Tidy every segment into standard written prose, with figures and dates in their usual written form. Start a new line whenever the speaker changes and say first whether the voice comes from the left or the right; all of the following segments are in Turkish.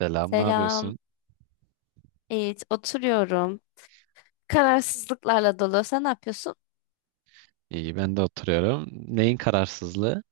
right: Selam, ne
left: Selam.
right: yapıyorsun?
left: Evet, oturuyorum. Kararsızlıklarla dolu. Sen ne yapıyorsun?
right: İyi, ben de oturuyorum. Neyin kararsızlığı?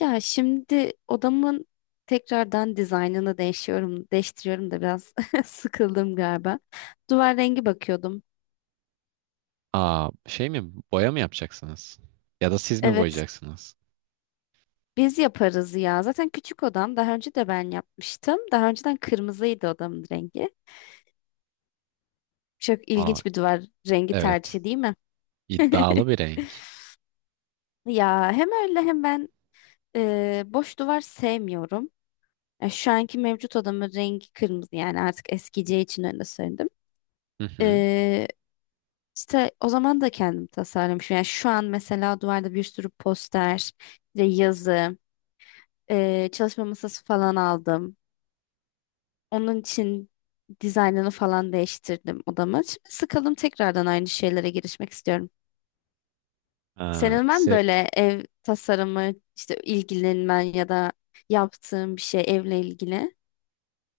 left: Ya şimdi odamın tekrardan dizaynını değiştiriyorum da biraz sıkıldım galiba. Duvar rengi bakıyordum.
right: Aa, şey mi? Boya mı yapacaksınız? Ya da siz mi
left: Evet,
right: boyayacaksınız?
left: biz yaparız ya. Zaten küçük odam. Daha önce de ben yapmıştım. Daha önceden kırmızıydı odamın rengi. Çok
right: Aa,
left: ilginç bir duvar rengi
right: evet.
left: tercihi değil mi?
right: İddialı bir renk.
left: Ya hem öyle hem ben boş duvar sevmiyorum. Ya şu anki mevcut odamın rengi kırmızı yani artık eskiyeceği için öyle söyledim.
right: Hı hı.
left: Ee, işte o zaman da kendim tasarlamışım. Yani şu an mesela duvarda bir sürü poster ve yazı, çalışma masası falan aldım. Onun için dizaynını falan değiştirdim odamı. Şimdi sıkıldım tekrardan aynı şeylere girişmek istiyorum.
right: Aa,
left: Senin var mı böyle ev tasarımı, işte ilgilenmen ya da yaptığın bir şey evle ilgili?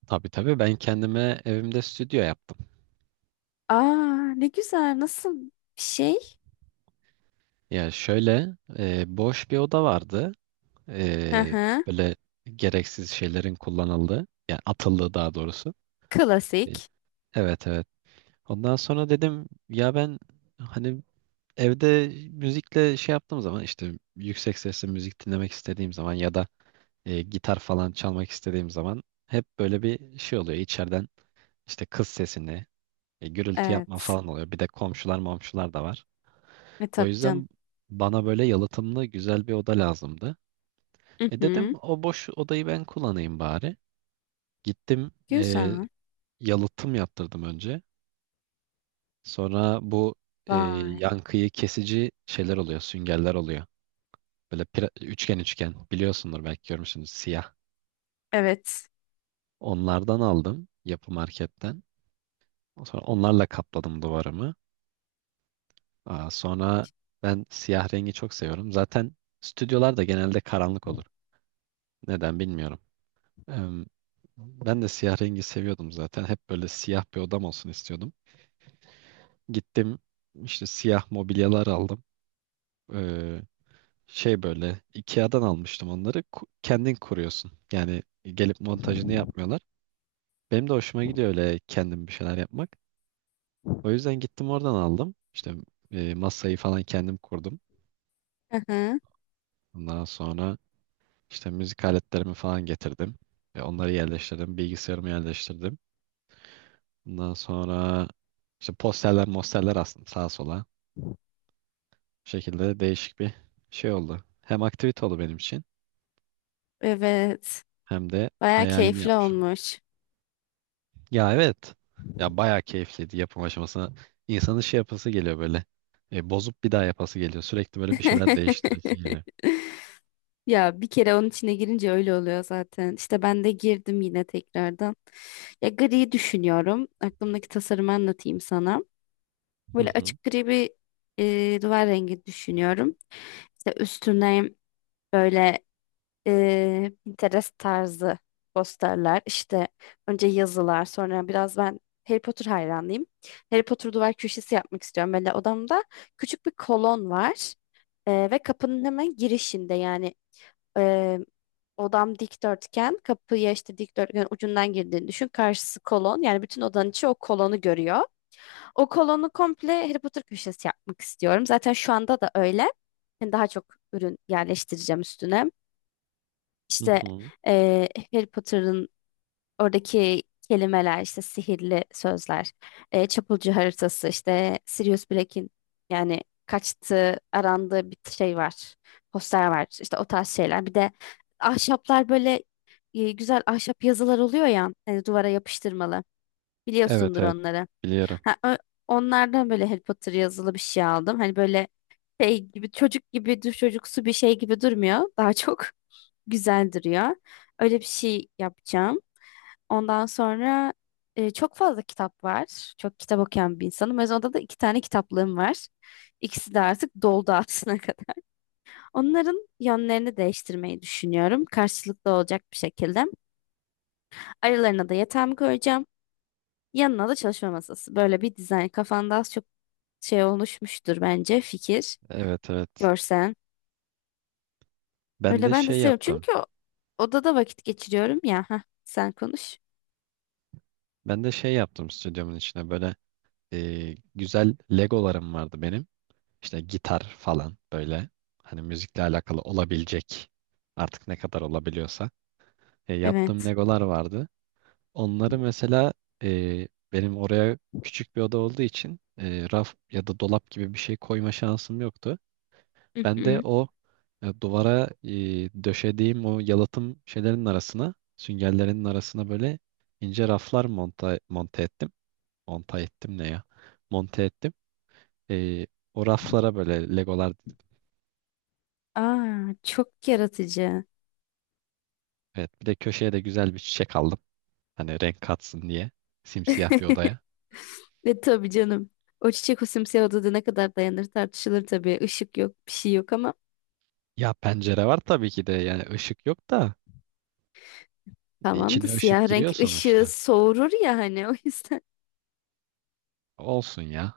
right: tabii tabii ben kendime evimde stüdyo yaptım.
left: Aa, ne güzel, nasıl bir şey?
right: Ya şöyle boş bir oda vardı.
left: Hı
right: E,
left: hı.
right: böyle gereksiz şeylerin kullanıldığı, yani atıldığı daha doğrusu. E,
left: Klasik.
right: Evet, evet. Ondan sonra dedim ya ben hani evde müzikle şey yaptığım zaman işte yüksek sesle müzik dinlemek istediğim zaman ya da gitar falan çalmak istediğim zaman hep böyle bir şey oluyor. İçeriden işte kız sesini, gürültü yapma
left: Evet.
right: falan oluyor. Bir de komşular momşular da var.
left: E
right: O
left: tabii canım.
right: yüzden bana böyle yalıtımlı güzel bir oda lazımdı.
left: Hı
right: Dedim
left: hı.
right: o boş odayı ben kullanayım bari. Gittim
left: Güzel.
right: yalıtım yaptırdım önce. Sonra bu
left: Vay.
right: yankıyı kesici şeyler oluyor, süngerler oluyor. Böyle üçgen üçgen biliyorsundur, belki görmüşsünüz, siyah.
left: Evet.
right: Onlardan aldım yapı marketten. Sonra onlarla kapladım duvarımı. Aa, sonra ben siyah rengi çok seviyorum. Zaten stüdyolar da genelde karanlık olur. Neden bilmiyorum. Em, ben de siyah rengi seviyordum zaten. Hep böyle siyah bir odam olsun istiyordum. Gittim işte siyah mobilyalar aldım. Ee, Şey böyle IKEA'dan almıştım onları. Kendin kuruyorsun. Yani gelip montajını yapmıyorlar. Benim de hoşuma gidiyor öyle kendim bir şeyler yapmak. O yüzden gittim oradan aldım. İşte masayı falan kendim kurdum.
left: Hı hı.
right: Ondan sonra işte müzik aletlerimi falan getirdim. Onları yerleştirdim. Bilgisayarımı yerleştirdim. Ondan sonra işte posterler mosterler astım sağa sola. Bu şekilde değişik bir şey oldu. Hem aktivite oldu benim için
left: Evet.
right: hem de
left: Baya
right: hayalimi
left: keyifli
right: yapmış oldum.
left: olmuş.
right: Ya evet. Ya bayağı keyifliydi yapım aşamasına. İnsanın şey yapası geliyor böyle. Bozup bir daha yapası geliyor. Sürekli böyle bir şeyler değiştiresi geliyor.
left: Ya bir kere onun içine girince öyle oluyor zaten. İşte ben de girdim yine tekrardan. Ya gri düşünüyorum. Aklımdaki tasarımı anlatayım sana.
right: Hı
left: Böyle
right: hı.
left: açık gri bir duvar rengi düşünüyorum. İşte üstüne böyle Pinterest tarzı posterler. İşte önce yazılar, sonra biraz ben Harry Potter hayranıyım. Harry Potter duvar köşesi yapmak istiyorum. Böyle odamda küçük bir kolon var. Ve kapının hemen girişinde yani e, odam dikdörtgen, kapıya işte dikdörtgen ucundan girdiğini düşün. Karşısı kolon. Yani bütün odanın içi o kolonu görüyor. O kolonu komple Harry Potter köşesi yapmak istiyorum. Zaten şu anda da öyle. Yani daha çok ürün yerleştireceğim üstüne.
right: Hı
left: İşte
right: hı.
left: eee Harry Potter'ın oradaki kelimeler, işte sihirli sözler, çapulcu haritası, işte Sirius Black'in yani kaçtığı, arandığı bir şey var, poster var, işte o tarz şeyler. Bir de ahşaplar böyle güzel ahşap yazılar oluyor ya, duvara yapıştırmalı.
right: Evet,
left: Biliyorsundur
right: evet,
left: onları.
right: biliyorum.
left: Ha, onlardan böyle Harry Potter yazılı bir şey aldım. Hani böyle şey gibi çocuk gibi dur çocuksu bir şey gibi durmuyor. Daha çok güzel duruyor. Öyle bir şey yapacağım. Ondan sonra çok fazla kitap var. Çok kitap okuyan bir insanım. O yüzden odada da iki tane kitaplığım var. İkisi de artık doldu aslına kadar. Onların yönlerini değiştirmeyi düşünüyorum. Karşılıklı olacak bir şekilde. Aralarına da yatağımı koyacağım. Yanına da çalışma masası. Böyle bir dizayn. Kafanda az çok şey oluşmuştur bence fikir.
right: Evet, evet.
left: Görsen.
right: Ben
left: Öyle
right: de
left: ben de
right: şey
left: seviyorum.
right: yaptım.
left: Çünkü odada vakit geçiriyorum ya. Heh, sen konuş.
right: Ben de şey yaptım stüdyomun içine böyle, güzel Legolarım vardı benim. İşte gitar falan, böyle hani müzikle alakalı olabilecek artık ne kadar olabiliyorsa. Yaptığım
left: Evet.
right: Legolar vardı. Onları mesela benim oraya küçük bir oda olduğu için raf ya da dolap gibi bir şey koyma şansım yoktu.
left: Hı
right: Ben de
left: hı.
right: o duvara, döşediğim o yalıtım şeylerin arasına, süngerlerin arasına böyle ince raflar monte ettim. Monta ettim ne ya? Monte ettim. E, O raflara böyle legolar,
left: Aa, çok yaratıcı.
right: evet, bir de köşeye de güzel bir çiçek aldım. Hani renk katsın diye, simsiyah bir odaya.
left: Ve tabii canım. O çiçek o simsiyah odada ne kadar dayanır tartışılır tabii. Işık yok, bir şey yok ama
right: Ya pencere var tabii ki de, yani ışık yok da
left: tamam da
right: içine ışık
left: siyah
right: giriyor
left: renk ışığı
right: sonuçta.
left: soğurur ya hani o yüzden
right: Olsun ya.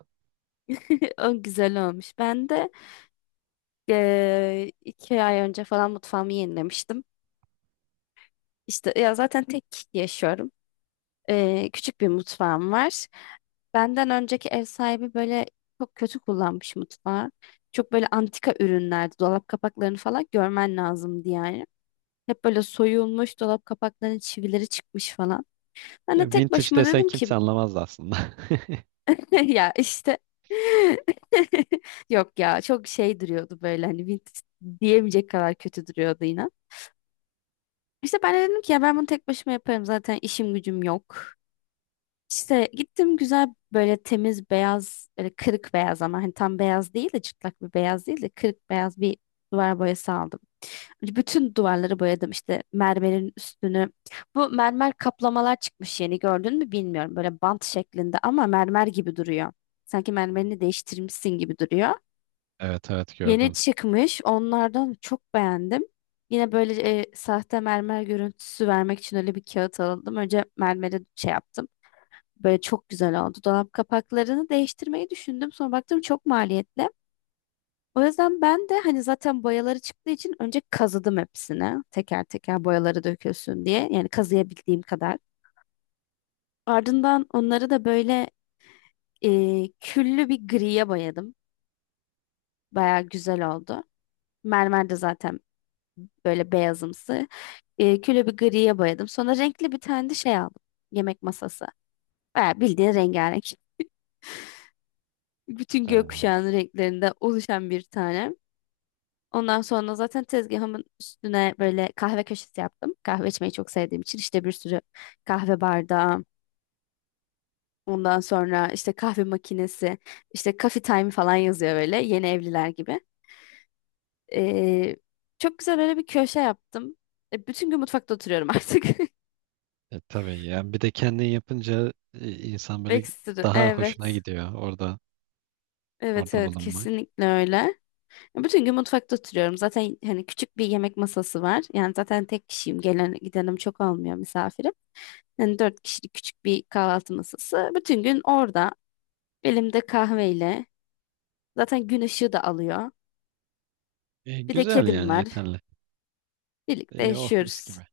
left: o güzel olmuş. Ben de 2 ay önce falan mutfağımı yenilemiştim. İşte ya zaten tek yaşıyorum. Küçük bir mutfağım var. Benden önceki ev sahibi böyle çok kötü kullanmış mutfağı. Çok böyle antika ürünlerdi. Dolap kapaklarını falan görmen lazımdı yani. Hep böyle soyulmuş dolap kapaklarının çivileri çıkmış falan. Ben
right: Ya
left: de tek
right: vintage
left: başıma
right: desen
left: dedim ki
right: kimse anlamaz aslında.
left: ya işte yok ya çok şey duruyordu böyle hani vintage diyemeyecek kadar kötü duruyordu inan. İşte ben de dedim ki ya ben bunu tek başıma yaparım zaten işim gücüm yok. İşte gittim güzel böyle temiz beyaz böyle kırık beyaz ama hani tam beyaz değil de çıtlak bir beyaz değil de kırık beyaz bir duvar boyası aldım. Bütün duvarları boyadım işte mermerin üstünü. Bu mermer kaplamalar çıkmış yeni gördün mü bilmiyorum böyle bant şeklinde ama mermer gibi duruyor. Sanki
right: Hmm.
left: mermerini değiştirmişsin gibi duruyor.
right: Evet, evet,
left: Yeni
right: gördüm.
left: çıkmış onlardan çok beğendim. Yine böyle sahte mermer görüntüsü vermek için öyle bir kağıt aldım. Önce mermere şey yaptım. Böyle çok güzel oldu. Dolap kapaklarını değiştirmeyi düşündüm. Sonra baktım çok maliyetli. O yüzden ben de hani zaten boyaları çıktığı için önce kazıdım hepsini. Teker teker boyaları dökülsün diye. Yani kazıyabildiğim kadar. Ardından onları da böyle küllü bir griye boyadım. Baya güzel oldu. Mermer de zaten böyle beyazımsı. Küllü bir griye boyadım. Sonra renkli bir tane de şey aldım. Yemek masası. Baya bildiğin rengarenk. Bütün
right: Ee,
left: gökkuşağının renklerinde oluşan bir tane. Ondan sonra zaten tezgahımın üstüne böyle kahve köşesi yaptım. Kahve içmeyi çok sevdiğim için işte bir sürü kahve bardağı, ondan sonra işte kahve makinesi, işte coffee time falan yazıyor böyle yeni evliler gibi. Ee, çok güzel öyle bir köşe yaptım. Bütün gün mutfakta oturuyorum artık.
right: tabii yani bir de kendin yapınca insan böyle
left: Ekstra.
right: daha hoşuna
left: Evet.
right: gidiyor orada
left: Evet,
right: orada
left: evet,
right: bulunmak.
left: kesinlikle öyle. Bütün gün mutfakta oturuyorum. Zaten hani küçük bir yemek masası var. Yani zaten tek kişiyim. Gelen gidenim çok olmuyor misafirim. Yani dört kişilik küçük bir kahvaltı masası. Bütün gün orada elimde kahveyle. Zaten gün ışığı da alıyor.
right: E,
left: Bir de
right: güzel
left: kedim
right: yani
left: var.
right: yeterli.
left: Birlikte
right: Oh, mis
left: yaşıyoruz.
right: gibi.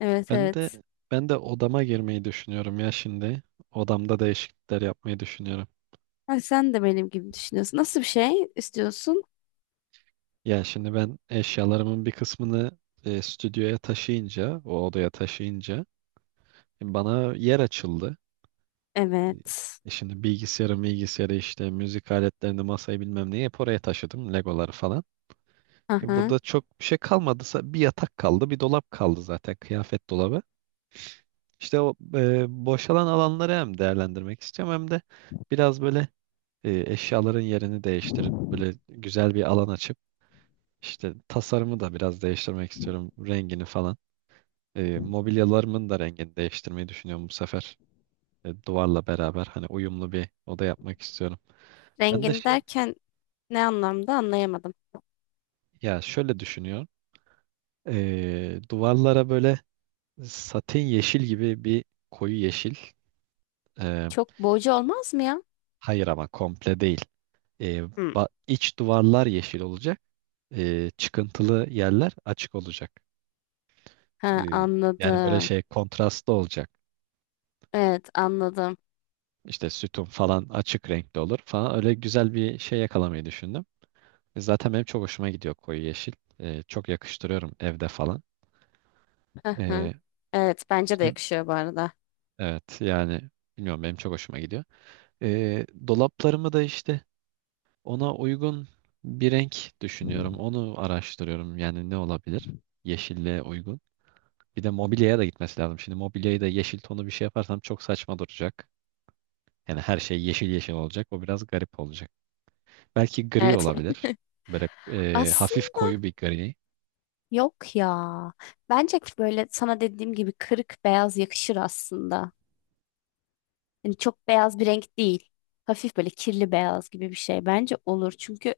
left: Evet,
right: Ben de
left: evet.
right: ben de odama girmeyi düşünüyorum ya şimdi. Odamda değişiklikler yapmayı düşünüyorum.
left: Ha, sen de benim gibi düşünüyorsun. Nasıl bir şey istiyorsun?
right: Ya şimdi ben eşyalarımın bir kısmını stüdyoya taşıyınca, o odaya taşıyınca, bana yer açıldı.
left: Evet.
right: Şimdi bilgisayarı işte müzik aletlerini, masayı bilmem neyi hep oraya taşıdım. Legoları falan. E,
left: Aha.
right: burada çok bir şey kalmadıysa bir yatak kaldı, bir dolap kaldı, zaten kıyafet dolabı. İşte o boşalan alanları hem değerlendirmek istiyorum, hem de biraz böyle eşyaların yerini değiştirip böyle güzel bir alan açıp işte tasarımı da biraz değiştirmek istiyorum, rengini falan. Mobilyalarımın da rengini değiştirmeyi düşünüyorum bu sefer. Duvarla beraber hani uyumlu bir oda yapmak istiyorum. Ben de
left: Rengini
right: şey
left: derken ne anlamda anlayamadım.
right: Ya şöyle düşünüyorum. Duvarlara böyle satin yeşil gibi bir koyu yeşil. Ee,
left: Çok boğucu olmaz mı ya?
right: hayır ama komple değil. Ee,
left: Hı.
right: iç duvarlar yeşil olacak. Çıkıntılı yerler açık olacak.
left: Ha,
right: Ee, Yani böyle
left: anladım.
right: şey kontrastlı olacak.
left: Evet, anladım.
right: İşte sütun falan açık renkli olur falan. Öyle güzel bir şey yakalamayı düşündüm. Zaten benim çok hoşuma gidiyor koyu yeşil. Çok yakıştırıyorum evde falan.
left: Hı hı.
right: Ee,
left: Evet, bence de
right: işte
left: yakışıyor bu arada.
right: evet, yani bilmiyorum, benim çok hoşuma gidiyor. Dolaplarımı da işte ona uygun bir renk düşünüyorum. Onu araştırıyorum. Yani ne olabilir? Yeşille uygun. Bir de mobilyaya da gitmesi lazım. Şimdi mobilyayı da yeşil tonu bir şey yaparsam çok saçma duracak. Yani her şey yeşil yeşil olacak. O biraz garip olacak. Belki gri
left: Evet.
right: olabilir. Böyle, hafif
left: Aslında
right: koyu bir gri.
left: yok ya. Bence böyle sana dediğim gibi kırık beyaz yakışır aslında. Yani çok beyaz bir renk değil. Hafif böyle kirli beyaz gibi bir şey bence olur. Çünkü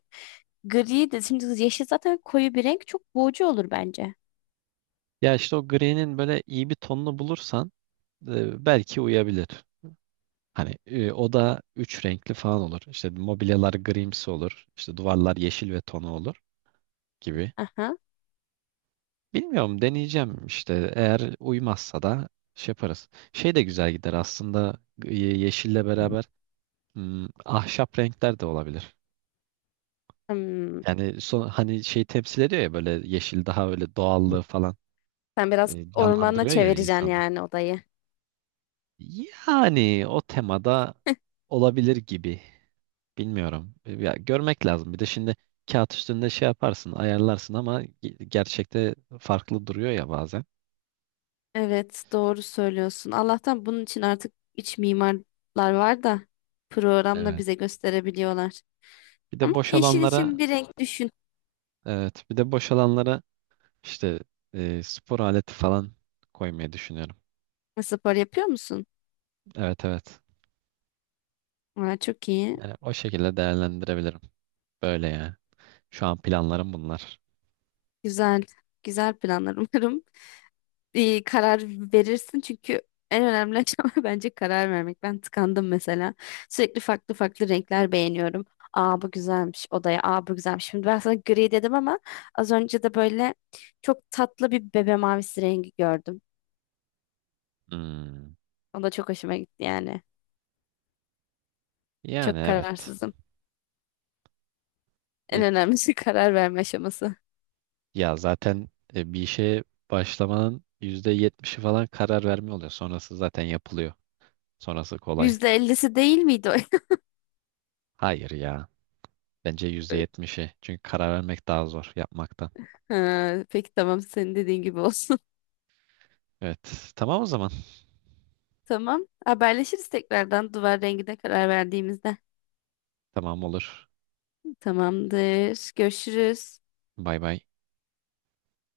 left: gri de şimdi yeşil zaten koyu bir renk çok boğucu olur bence.
right: Ya işte o gri'nin böyle iyi bir tonunu bulursan, belki uyabilir. Hani, o da üç renkli falan olur. İşte mobilyalar grimsi olur. İşte duvarlar yeşil ve tonu olur gibi.
left: Aha.
right: Bilmiyorum, deneyeceğim işte. Eğer uymazsa da şey yaparız. Şey de güzel gider aslında, yeşille beraber, ahşap renkler de olabilir.
left: Hmm.
right: Yani hani şey temsil ediyor ya, böyle yeşil daha öyle doğallığı falan
left: Sen biraz ormana
right: canlandırıyor ya
left: çevireceksin
right: insanı.
left: yani odayı.
right: Yani o temada olabilir gibi. Bilmiyorum. Ya, görmek lazım. Bir de şimdi kağıt üstünde şey yaparsın, ayarlarsın, ama gerçekte farklı duruyor ya bazen.
left: Evet, doğru söylüyorsun. Allah'tan bunun için artık iç mimarlar var da programla
right: Evet.
left: bize gösterebiliyorlar.
right: Bir
left: Ama
right: de boş
left: yeşil için
right: alanlara
left: bir renk düşün.
right: Evet, bir de boş alanlara işte spor aleti falan koymayı düşünüyorum.
left: Spor yapıyor musun?
right: Evet, evet.
left: Aa, çok iyi.
right: Yani o şekilde değerlendirebilirim. Böyle yani. Şu an planlarım bunlar.
left: Güzel. Güzel planlar umarım. İyi karar verirsin çünkü en önemli aşama bence karar vermek. Ben tıkandım mesela. Sürekli farklı farklı renkler beğeniyorum. Aa, bu güzelmiş odaya. Aa, bu güzelmiş. Şimdi ben sana gri dedim ama az önce de böyle çok tatlı bir bebe mavisi rengi gördüm.
right: Hmm.
left: O da çok hoşuma gitti yani.
right: Yani
left: Çok
right: evet.
left: kararsızım. En
right: E,
left: önemlisi karar verme aşaması.
right: Ya zaten bir işe başlamanın %70'i falan karar verme oluyor. Sonrası zaten yapılıyor. Sonrası kolay.
left: %50'si değil miydi o?
right: Hayır ya. Bence %70'i. Çünkü karar vermek daha zor yapmaktan.
left: Ha, peki tamam, senin dediğin gibi olsun.
right: Evet. Tamam o zaman.
left: Tamam. Haberleşiriz tekrardan duvar rengine karar verdiğimizde.
right: Tamam olur.
left: Tamamdır. Görüşürüz.
right: Bay bay.